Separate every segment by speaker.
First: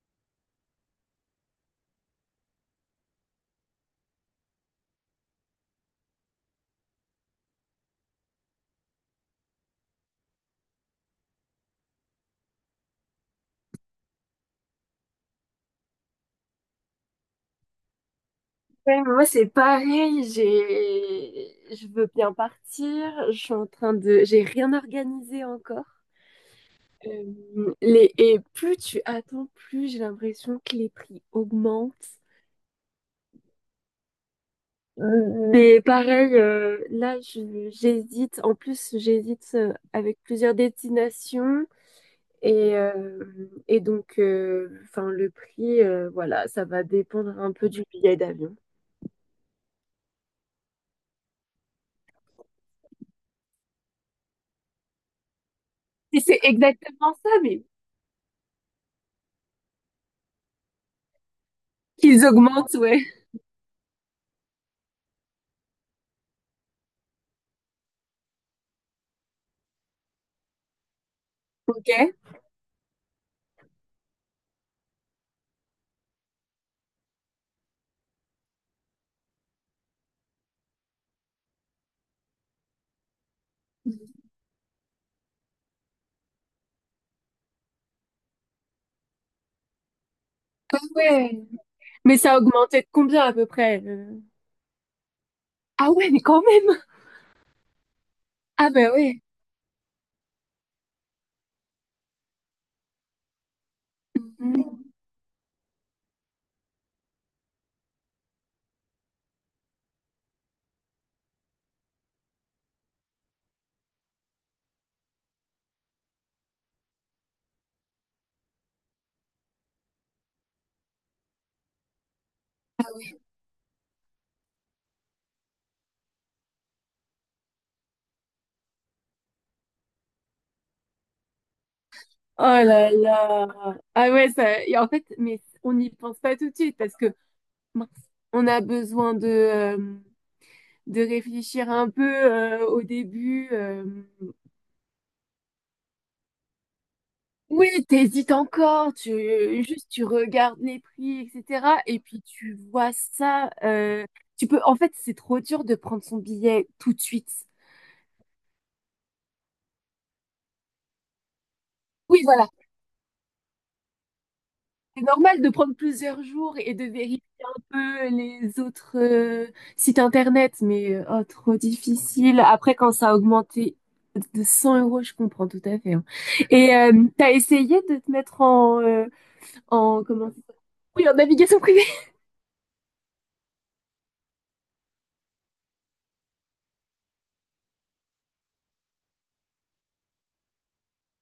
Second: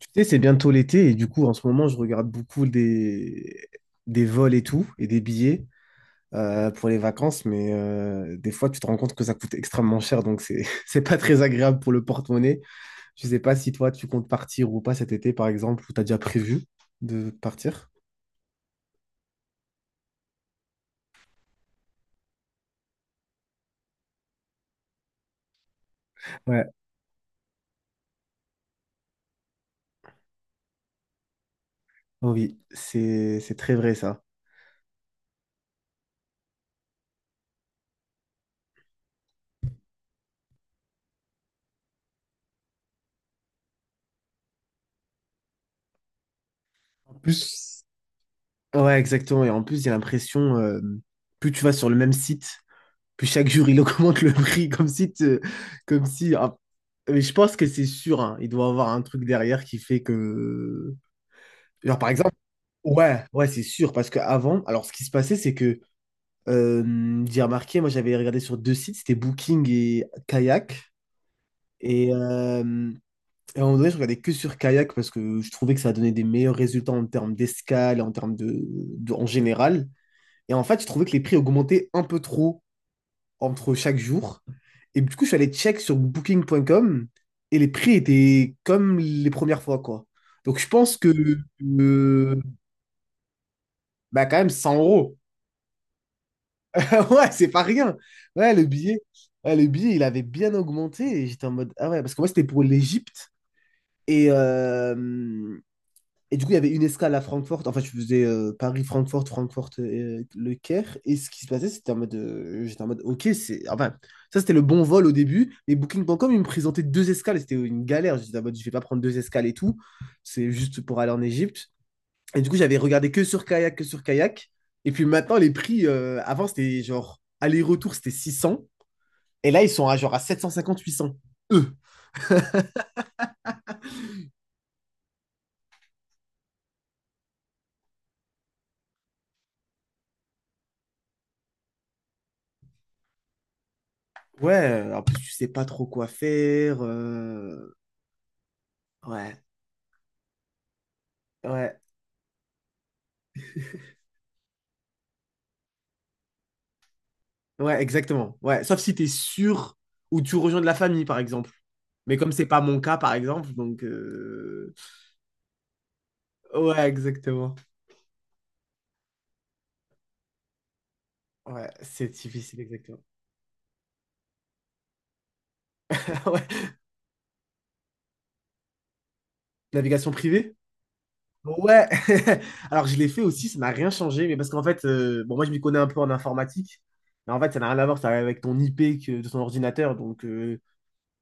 Speaker 1: Tu sais, c'est bientôt l'été et du coup, en ce moment, je regarde beaucoup des vols et tout, et des billets pour les vacances, mais des fois, tu te rends compte que ça coûte extrêmement cher, donc c'est c'est pas très agréable pour le porte-monnaie. Je sais pas si toi, tu comptes partir ou pas cet été, par exemple, ou t'as déjà prévu de partir.
Speaker 2: Ouais, moi c'est pareil, j'ai je veux bien partir, je suis en train de j'ai rien organisé encore.
Speaker 1: Ouais.
Speaker 2: Et plus tu attends, plus j'ai l'impression que les prix augmentent.
Speaker 1: Oui, c'est très vrai ça.
Speaker 2: Mais pareil, là j'hésite, en plus j'hésite avec plusieurs destinations et donc enfin le prix voilà, ça va
Speaker 1: En
Speaker 2: dépendre un peu
Speaker 1: plus,
Speaker 2: du billet d'avion.
Speaker 1: ouais, exactement. Et en plus, j'ai l'impression, plus tu vas sur le même site, puis chaque jour, il augmente le prix comme si, comme
Speaker 2: Et
Speaker 1: si.
Speaker 2: c'est
Speaker 1: Ah,
Speaker 2: exactement
Speaker 1: mais
Speaker 2: ça,
Speaker 1: je pense
Speaker 2: mais
Speaker 1: que c'est sûr, hein, il doit avoir un truc derrière qui fait que. Genre, par
Speaker 2: qu'ils
Speaker 1: exemple,
Speaker 2: augmentent, ouais.
Speaker 1: ouais, ouais, c'est sûr. Parce qu'avant, alors ce qui se passait, c'est que j'ai remarqué, moi j'avais regardé sur deux sites, c'était Booking et Kayak.
Speaker 2: Ok.
Speaker 1: Et, euh, et à un moment donné, je regardais que sur Kayak parce que je trouvais que ça donnait des meilleurs résultats en termes d'escale, et en termes en général. Et en fait, je trouvais que les prix augmentaient un peu trop, entre chaque jour. Et du coup, je suis allé check sur booking.com et les prix étaient comme les premières fois, quoi. Donc, je
Speaker 2: Ah
Speaker 1: pense que,
Speaker 2: ouais. Mais ça
Speaker 1: euh,
Speaker 2: a augmenté de combien à peu près?
Speaker 1: bah, quand même, 100 euros.
Speaker 2: Ah ouais, mais quand même.
Speaker 1: Ouais, c'est pas rien. Ouais, le
Speaker 2: Ah bah
Speaker 1: billet,
Speaker 2: ouais.
Speaker 1: ouais, le billet, il avait bien augmenté. Et j'étais en mode, ah ouais, parce que moi, c'était pour l'Égypte. Et,
Speaker 2: Mm.
Speaker 1: euh, Et du coup, il y avait une escale à Francfort. Enfin, je faisais Paris, Francfort, Francfort, Le Caire. Et ce qui se passait, c'était en mode. J'étais en mode, ok, c'est. Enfin, ça, c'était le bon vol au début. Mais Booking.com, il me présentait deux escales. Et c'était une galère. J'étais en mode, je vais pas prendre deux escales et tout. C'est juste pour aller en Égypte. Et du coup, j'avais regardé que sur kayak. Et puis maintenant, les prix, avant, c'était genre, aller-retour, c'était 600. Et là, ils sont à genre à 750, 800. Eux.
Speaker 2: Oh là là. Ah ouais, ça, et en fait, mais on n'y pense pas tout de suite parce que mince, on a besoin de réfléchir un peu au début.
Speaker 1: Ouais, en plus, tu sais pas trop quoi faire.
Speaker 2: Oui, t'hésites encore,
Speaker 1: Ouais.
Speaker 2: juste tu regardes les prix,
Speaker 1: Ouais.
Speaker 2: etc. Et puis tu vois ça. En fait, c'est trop dur de prendre son billet tout de suite.
Speaker 1: Ouais, exactement. Ouais, sauf si tu es sûr ou tu rejoins de la famille, par exemple. Mais
Speaker 2: Oui,
Speaker 1: comme c'est
Speaker 2: voilà.
Speaker 1: pas mon cas, par exemple, donc
Speaker 2: C'est normal de prendre plusieurs jours et
Speaker 1: ouais,
Speaker 2: de vérifier
Speaker 1: exactement.
Speaker 2: un peu les autres sites internet, mais oh, trop
Speaker 1: Ouais, c'est
Speaker 2: difficile.
Speaker 1: difficile,
Speaker 2: Après, quand
Speaker 1: exactement.
Speaker 2: ça a augmenté de 100 euros, je comprends tout à fait, hein.
Speaker 1: Ouais.
Speaker 2: Et t'as essayé de te mettre en, en
Speaker 1: Navigation
Speaker 2: comment?
Speaker 1: privée?
Speaker 2: Oui, en navigation privée.
Speaker 1: Ouais. Alors je l'ai fait aussi, ça n'a rien changé, mais parce qu'en fait, bon, moi je m'y connais un peu en informatique, mais en fait ça n'a rien à voir, ça va avec ton IP que, de ton ordinateur, donc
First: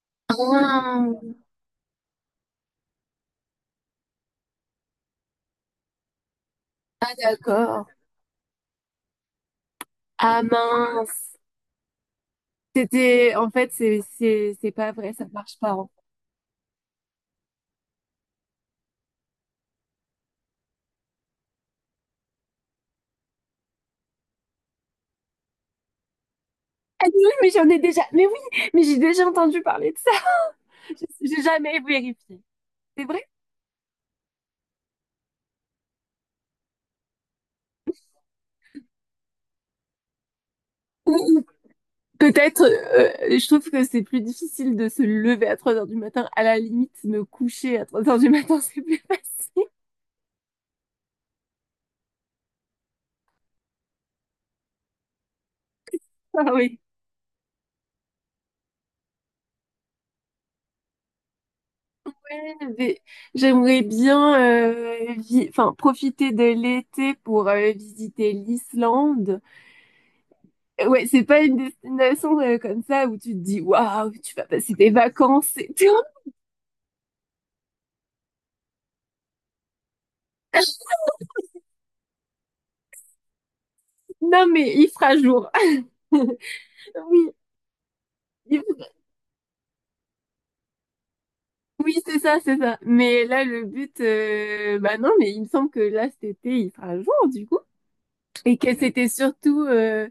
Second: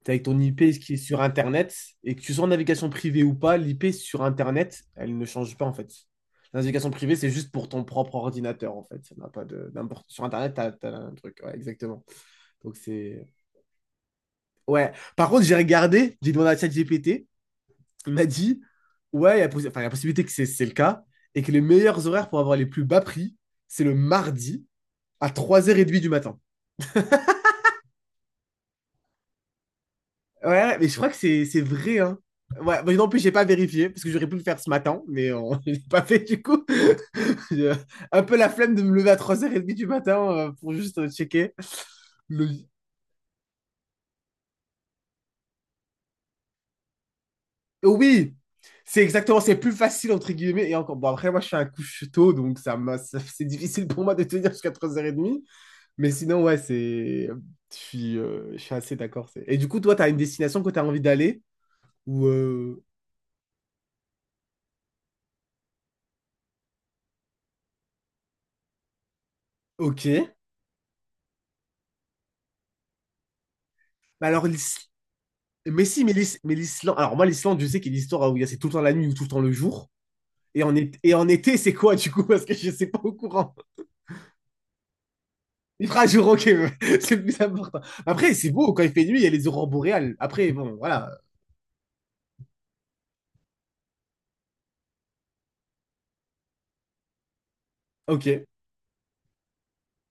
Speaker 1: t'es avec ton IP qui est
Speaker 2: Ah,
Speaker 1: sur Internet, et que tu sois en navigation privée ou pas, l'IP sur Internet, elle ne change pas en fait. La navigation
Speaker 2: ah,
Speaker 1: privée, c'est juste pour ton
Speaker 2: d'accord.
Speaker 1: propre ordinateur en fait. Ça n'a pas d'importance. Sur
Speaker 2: Ah
Speaker 1: Internet, t'as un
Speaker 2: mince.
Speaker 1: truc, ouais, exactement. Donc c'est.
Speaker 2: En fait, c'est
Speaker 1: Ouais.
Speaker 2: pas vrai, ça
Speaker 1: Par contre, j'ai
Speaker 2: marche pas, hein.
Speaker 1: regardé, j'ai demandé à ChatGPT, il m'a dit, ouais, il y a, possi- enfin, il y a possibilité que c'est le cas, et que les meilleurs horaires pour avoir les plus bas prix, c'est le mardi à trois heures 30 du matin.
Speaker 2: Ah oui, mais j'en ai déjà. Mais oui, mais j'ai déjà entendu parler de ça.
Speaker 1: Ouais, mais je crois que
Speaker 2: J'ai
Speaker 1: c'est
Speaker 2: jamais
Speaker 1: vrai, hein.
Speaker 2: vérifié.
Speaker 1: Ouais, mais
Speaker 2: C'est
Speaker 1: non plus,
Speaker 2: vrai?
Speaker 1: j'ai pas vérifié, parce que j'aurais pu le faire ce matin, mais on... je l'ai pas fait du coup. J'ai un peu la flemme de me lever à 3h30 du matin pour juste checker. Le-
Speaker 2: Peut-être, je trouve que c'est plus difficile de se lever à 3h du matin. À la limite, me coucher à trois heures du
Speaker 1: Oui,
Speaker 2: matin, c'est plus
Speaker 1: c'est exactement, c'est
Speaker 2: facile.
Speaker 1: plus facile entre guillemets. Et encore, bon, après, moi je fais un couche tôt, donc c'est difficile pour moi de tenir jusqu'à 3h30. Mais sinon,
Speaker 2: Ah
Speaker 1: ouais,
Speaker 2: oui.
Speaker 1: c'est. Je suis assez d'accord. Et du coup, toi, t'as une destination que t'as envie d'aller? Ou.
Speaker 2: Ouais, mais j'aimerais bien enfin, profiter de l'été pour visiter l'Islande.
Speaker 1: Ok. Mais
Speaker 2: Ouais, c'est pas une destination comme ça où tu te dis waouh, tu vas
Speaker 1: alors,
Speaker 2: passer tes vacances et
Speaker 1: mais
Speaker 2: tout.
Speaker 1: si, mais l'Islande. Alors, moi, l'Islande, je sais qu'il y a l'histoire où c'est tout le temps la nuit ou tout le temps le jour. Et en, été- et en été, c'est quoi, du coup? Parce que je ne sais pas au courant.
Speaker 2: Non, mais il fera jour.
Speaker 1: Il fera jour, ok, c'est le plus important. Après, c'est
Speaker 2: Oui,
Speaker 1: beau, quand il fait nuit, il y a les aurores boréales. Après, bon, voilà.
Speaker 2: oui, c'est ça, c'est ça. Mais là, le but, bah non, mais il me semble que là, cet été, il fera jour, du coup.
Speaker 1: Ok,
Speaker 2: Et que c'était surtout euh,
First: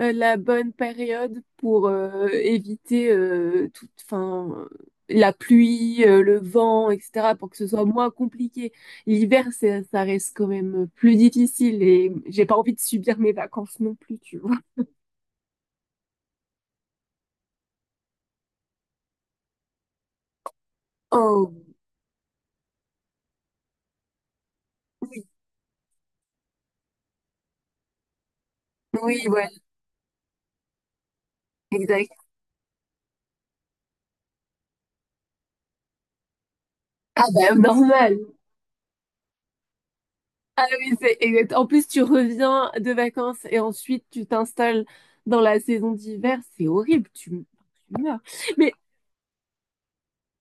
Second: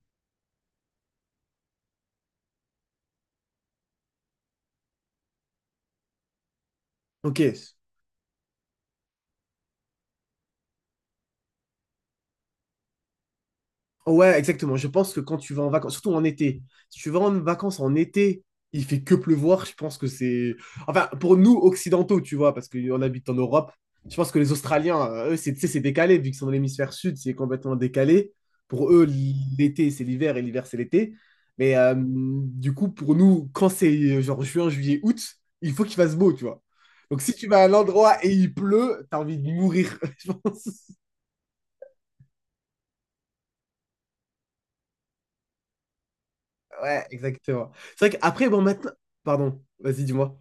Speaker 2: euh, la bonne période pour éviter toute, enfin, la pluie, le vent, etc.,
Speaker 1: ok.
Speaker 2: pour que ce soit moins compliqué. L'hiver, ça reste quand même plus difficile et j'ai pas envie de subir mes vacances non plus,
Speaker 1: Ouais,
Speaker 2: tu vois.
Speaker 1: exactement. Je pense que quand tu vas en vacances, surtout en été, si tu vas en vacances en été, il fait que pleuvoir. Je pense que c'est. Enfin, pour nous,
Speaker 2: Oh,
Speaker 1: occidentaux, tu vois, parce qu'on habite en Europe, je pense que les Australiens,
Speaker 2: oui,
Speaker 1: eux, c'est tu sais, c'est décalé, vu qu'ils sont dans l'hémisphère sud, c'est complètement décalé. Pour eux,
Speaker 2: oui, ouais,
Speaker 1: l'été, c'est l'hiver et l'hiver, c'est l'été. Mais
Speaker 2: exact.
Speaker 1: du coup, pour nous, quand c'est genre juin, juillet, août, il faut qu'il fasse beau, tu vois. Donc
Speaker 2: Ah
Speaker 1: si tu
Speaker 2: bah,
Speaker 1: vas à un
Speaker 2: normal.
Speaker 1: endroit et il pleut, t'as envie de mourir, je
Speaker 2: Ah
Speaker 1: pense.
Speaker 2: oui, c'est exact. En plus, tu reviens de vacances et ensuite tu t'installes dans la saison d'hiver. C'est
Speaker 1: Ouais,
Speaker 2: horrible, tu,
Speaker 1: exactement.
Speaker 2: tu
Speaker 1: C'est vrai
Speaker 2: meurs.
Speaker 1: qu'après, bon,
Speaker 2: Mais
Speaker 1: maintenant. Pardon, vas-y, dis-moi.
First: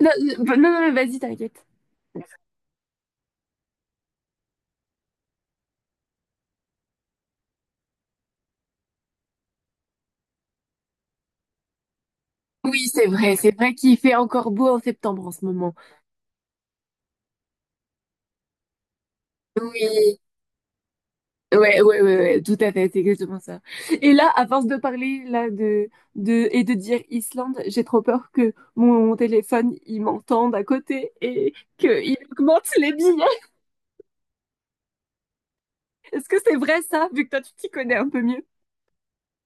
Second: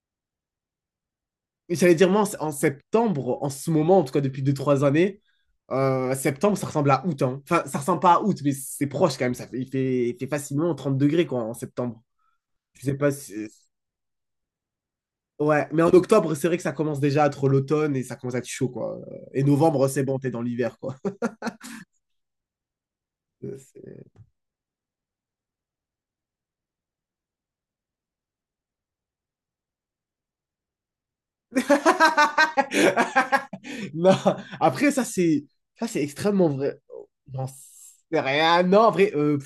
Speaker 2: non, non, non, mais vas-y, t'inquiète.
Speaker 1: Mais j'allais dire, moi, en septembre, en ce moment, en tout cas depuis deux trois années, septembre, ça ressemble à août. Hein. Enfin, ça ressemble pas à août, mais c'est proche quand même. Ça fait, il fait facilement 30 degrés, quoi, en septembre. Je
Speaker 2: Oui,
Speaker 1: sais pas si.
Speaker 2: c'est vrai qu'il fait encore beau en septembre en ce
Speaker 1: Ouais,
Speaker 2: moment.
Speaker 1: mais en octobre, c'est vrai que ça commence déjà à être l'automne et ça commence à être chaud, quoi. Et novembre, c'est bon,
Speaker 2: Oui,
Speaker 1: t'es dans l'hiver, quoi.
Speaker 2: ouais, ouais, ouais, ouais, tout à fait, c'est exactement
Speaker 1: Euh,
Speaker 2: ça.
Speaker 1: c'est-
Speaker 2: Et là, à force de parler là de et de dire Islande, j'ai trop peur que mon téléphone il m'entende à côté et qu'il augmente les billets.
Speaker 1: Non, après, ça, c'est
Speaker 2: Est-ce que
Speaker 1: extrêmement
Speaker 2: c'est
Speaker 1: vrai.
Speaker 2: vrai ça, vu que toi
Speaker 1: J'en
Speaker 2: tu t'y connais un
Speaker 1: sais
Speaker 2: peu mieux?
Speaker 1: rien. Non, en vrai,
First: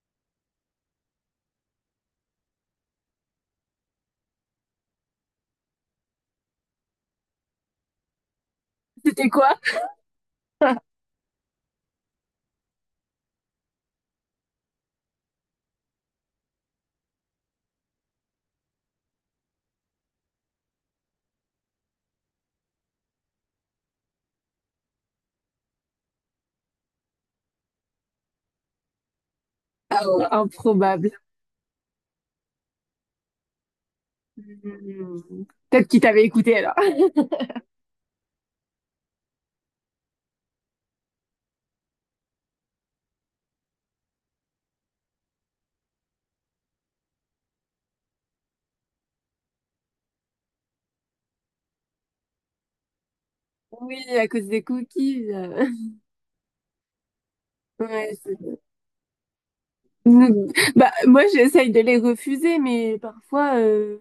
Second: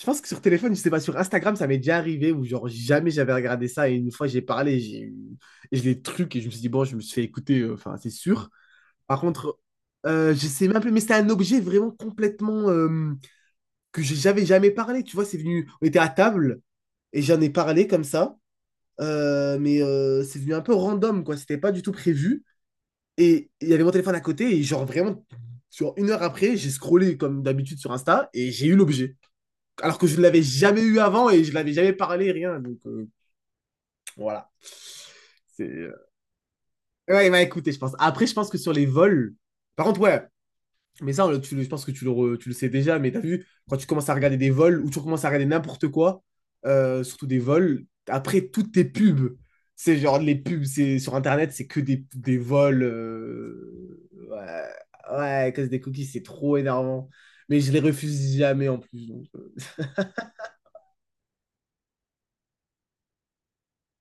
Speaker 1: je pense que sur téléphone, je sais pas, sur Instagram, ça m'est déjà arrivé où genre jamais j'avais regardé ça et une fois j'ai parlé, j'ai eu et je l'ai truc et je me suis dit bon, je me suis fait écouter, enfin c'est sûr. Par
Speaker 2: C'était quoi?
Speaker 1: contre, je sais même plus, mais c'était un objet vraiment complètement que j'avais jamais parlé. Tu vois, c'est venu, on était à table et j'en ai parlé comme ça, mais c'est venu un peu random quoi, c'était pas du tout prévu et il y avait mon téléphone à côté et genre vraiment sur une heure après, j'ai scrollé comme d'habitude sur Insta et j'ai eu l'objet alors
Speaker 2: Ah
Speaker 1: que je ne
Speaker 2: ouais,
Speaker 1: l'avais jamais eu
Speaker 2: improbable.
Speaker 1: avant et je ne l'avais jamais parlé, rien. Donc voilà.
Speaker 2: Hmm.
Speaker 1: C'est,
Speaker 2: Peut-être
Speaker 1: euh,
Speaker 2: qu'il t'avait écouté alors.
Speaker 1: Ouais, il écoutez je pense. Après, je pense que sur les vols. Par contre, ouais, mais ça, on le- tu, le- je pense que tu le sais déjà, mais t'as vu, quand tu commences à regarder des vols ou tu commences à regarder n'importe quoi, surtout des vols, après toutes tes pubs, c'est genre les pubs c'est sur Internet, c'est que des vols.
Speaker 2: Oui, à cause des
Speaker 1: Ouais, ouais,
Speaker 2: cookies.
Speaker 1: à cause des cookies, c'est trop énervant. Mais je les
Speaker 2: Ouais,
Speaker 1: refuse jamais en plus. Donc.
Speaker 2: Bah, moi, j'essaye de les refuser, mais parfois,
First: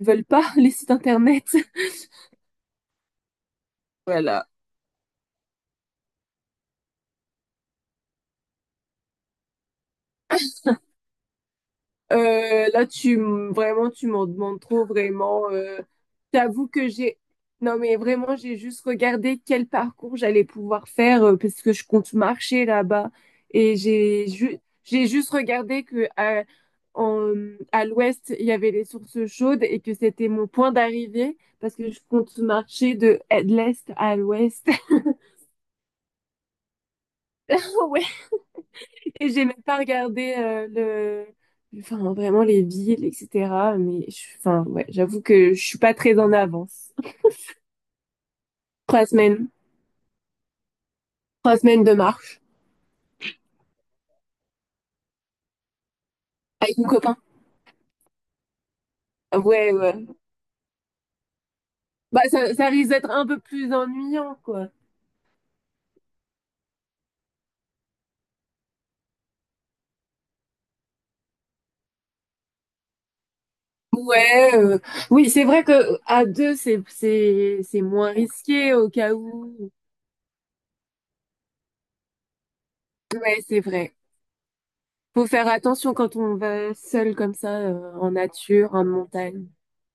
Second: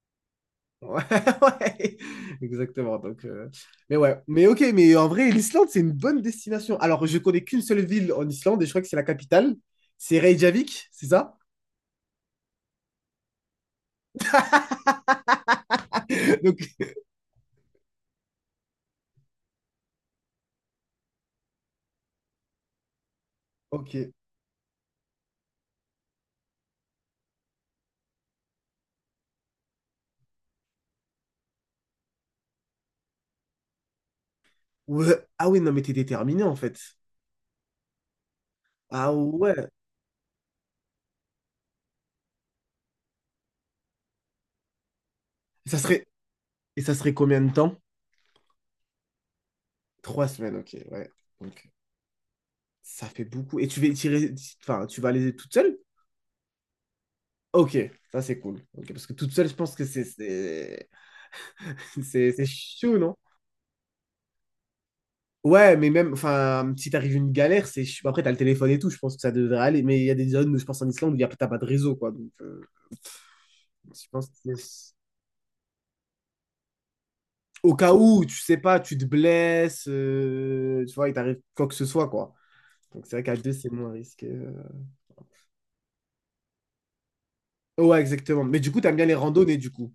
Speaker 2: ils veulent pas les sites
Speaker 1: Ouais,
Speaker 2: internet.
Speaker 1: ouais, exactement. Donc, mais ouais, mais
Speaker 2: Voilà.
Speaker 1: ok, mais en vrai, l'Islande, c'est une bonne destination. Alors, je connais qu'une seule ville en Islande et je crois que c'est la capitale. C'est Reykjavik, c'est ça?
Speaker 2: Là, vraiment, tu m'en demandes trop, vraiment.
Speaker 1: Donc,
Speaker 2: T'avoues que j'ai. Non, mais vraiment, j'ai juste regardé quel parcours j'allais pouvoir faire parce que je compte marcher là-bas. Et
Speaker 1: ok.
Speaker 2: j'ai juste regardé que en- à l'ouest, il y avait les sources chaudes et que c'était mon point d'arrivée parce que je compte marcher de l'est à l'ouest.
Speaker 1: Ouais. Ah oui, non, mais t'es déterminé en fait. Ah
Speaker 2: Et j'ai même
Speaker 1: ouais.
Speaker 2: pas regardé enfin vraiment les villes, etc. Mais enfin ouais, j'avoue que je
Speaker 1: Ça
Speaker 2: suis pas
Speaker 1: serait...
Speaker 2: très en
Speaker 1: Et
Speaker 2: avance.
Speaker 1: ça serait combien de temps?
Speaker 2: 3 semaines.
Speaker 1: 3 semaines, ok, ouais.
Speaker 2: trois
Speaker 1: Donc,
Speaker 2: semaines de marche
Speaker 1: ça fait beaucoup. Et tu vas tirer... Enfin, tu vas aller toute seule?
Speaker 2: avec mon copain.
Speaker 1: Ok, ça c'est cool. Ok, parce que toute seule, je
Speaker 2: Ouais,
Speaker 1: pense que
Speaker 2: ouais.
Speaker 1: c'est... C'est
Speaker 2: Bah
Speaker 1: c'est
Speaker 2: ça, ça risque
Speaker 1: chaud,
Speaker 2: d'être
Speaker 1: non?
Speaker 2: un peu plus ennuyant, quoi.
Speaker 1: Ouais, mais même, enfin, si t'arrives une galère, c'est. Après, t'as le téléphone et tout, je pense que ça devrait aller. Mais il y a des zones, je pense en Islande, où t'as pas de réseau, quoi. Donc, je pense
Speaker 2: Ouais,
Speaker 1: que
Speaker 2: oui, c'est vrai que à deux, c'est c'est
Speaker 1: au
Speaker 2: c'est
Speaker 1: cas
Speaker 2: moins
Speaker 1: où, tu sais
Speaker 2: risqué
Speaker 1: pas,
Speaker 2: au
Speaker 1: tu te
Speaker 2: cas où.
Speaker 1: blesses, tu vois, il t'arrive quoi que ce soit, quoi. Donc, c'est vrai qu'à
Speaker 2: Ouais,
Speaker 1: deux,
Speaker 2: c'est
Speaker 1: c'est moins
Speaker 2: vrai.
Speaker 1: risqué.
Speaker 2: Faut faire attention quand on va seul comme ça
Speaker 1: Ouais,
Speaker 2: en
Speaker 1: exactement. Mais du
Speaker 2: nature,
Speaker 1: coup,
Speaker 2: en
Speaker 1: t'aimes bien les
Speaker 2: montagne.
Speaker 1: randonnées, du coup.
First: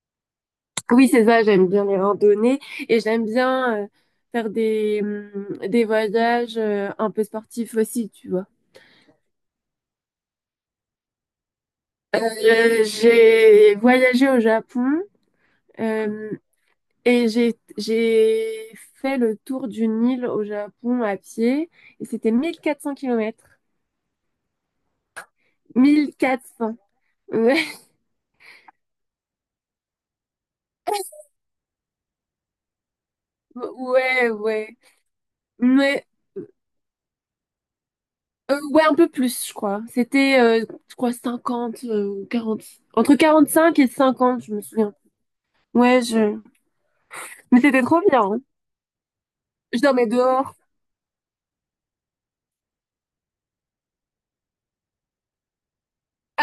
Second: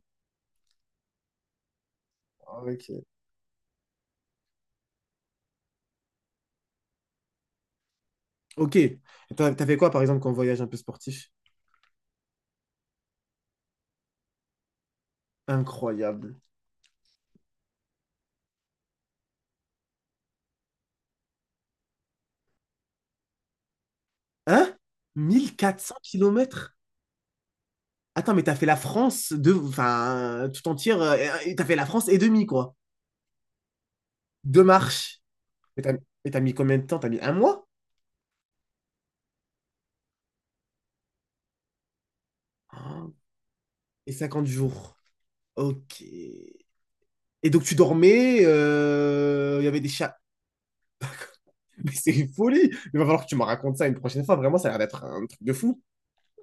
Speaker 2: Oui, c'est ça, j'aime bien les randonnées
Speaker 1: Ah,
Speaker 2: et
Speaker 1: ok.
Speaker 2: j'aime bien faire des voyages un peu sportifs aussi, tu vois.
Speaker 1: Ok. T'as fait quoi, par exemple, quand on voyage un peu sportif?
Speaker 2: J'ai voyagé au Japon euh,
Speaker 1: Incroyable.
Speaker 2: et j'ai fait le tour d'une île au Japon à pied et c'était 1400 kilomètres.
Speaker 1: Hein? mille quatre cents
Speaker 2: mille quatre
Speaker 1: kilomètres
Speaker 2: cents Ouais,
Speaker 1: Attends, mais t'as fait la France de. Enfin, tout entière. Et t'as fait la France et demi, quoi.
Speaker 2: ouais,
Speaker 1: Deux
Speaker 2: ouais.
Speaker 1: marches. Mais t'as
Speaker 2: Mais
Speaker 1: mais t'as mis combien de temps? T'as mis un mois?
Speaker 2: ouais, un peu plus, je crois. C'était, je crois, 50 ou 40.
Speaker 1: Ah,
Speaker 2: Entre 45 et
Speaker 1: et
Speaker 2: 50,
Speaker 1: 50
Speaker 2: je me souviens.
Speaker 1: jours. Ok.
Speaker 2: Ouais, je...
Speaker 1: Et
Speaker 2: Mais
Speaker 1: donc, tu
Speaker 2: c'était trop bien,
Speaker 1: dormais.
Speaker 2: hein.
Speaker 1: Il y
Speaker 2: Je
Speaker 1: avait des
Speaker 2: dormais
Speaker 1: chats.
Speaker 2: dehors.
Speaker 1: Mais c'est une folie! Il va falloir que tu me racontes ça une prochaine fois. Vraiment, ça a l'air d'être un truc de fou.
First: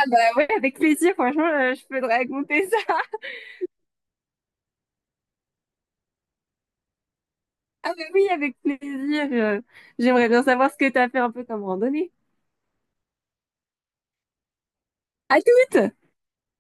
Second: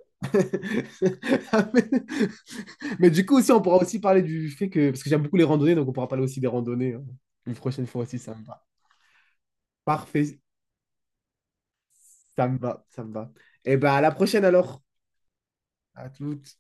Speaker 2: Bah ouais, avec plaisir, franchement,
Speaker 1: Ah, mais...
Speaker 2: je peux te raconter ça.
Speaker 1: mais du coup, aussi, on pourra aussi parler du fait que. Parce que j'aime beaucoup les randonnées, donc on pourra parler aussi des randonnées. Hein. Une prochaine
Speaker 2: Ah
Speaker 1: fois
Speaker 2: bah
Speaker 1: aussi,
Speaker 2: oui,
Speaker 1: ça me
Speaker 2: avec
Speaker 1: va.
Speaker 2: plaisir. J'aimerais
Speaker 1: Parfait.
Speaker 2: bien savoir ce que t'as fait un peu comme randonnée.
Speaker 1: Ça me va. Ça me va. Et bah, à la prochaine alors.
Speaker 2: À toutes!
Speaker 1: À toutes.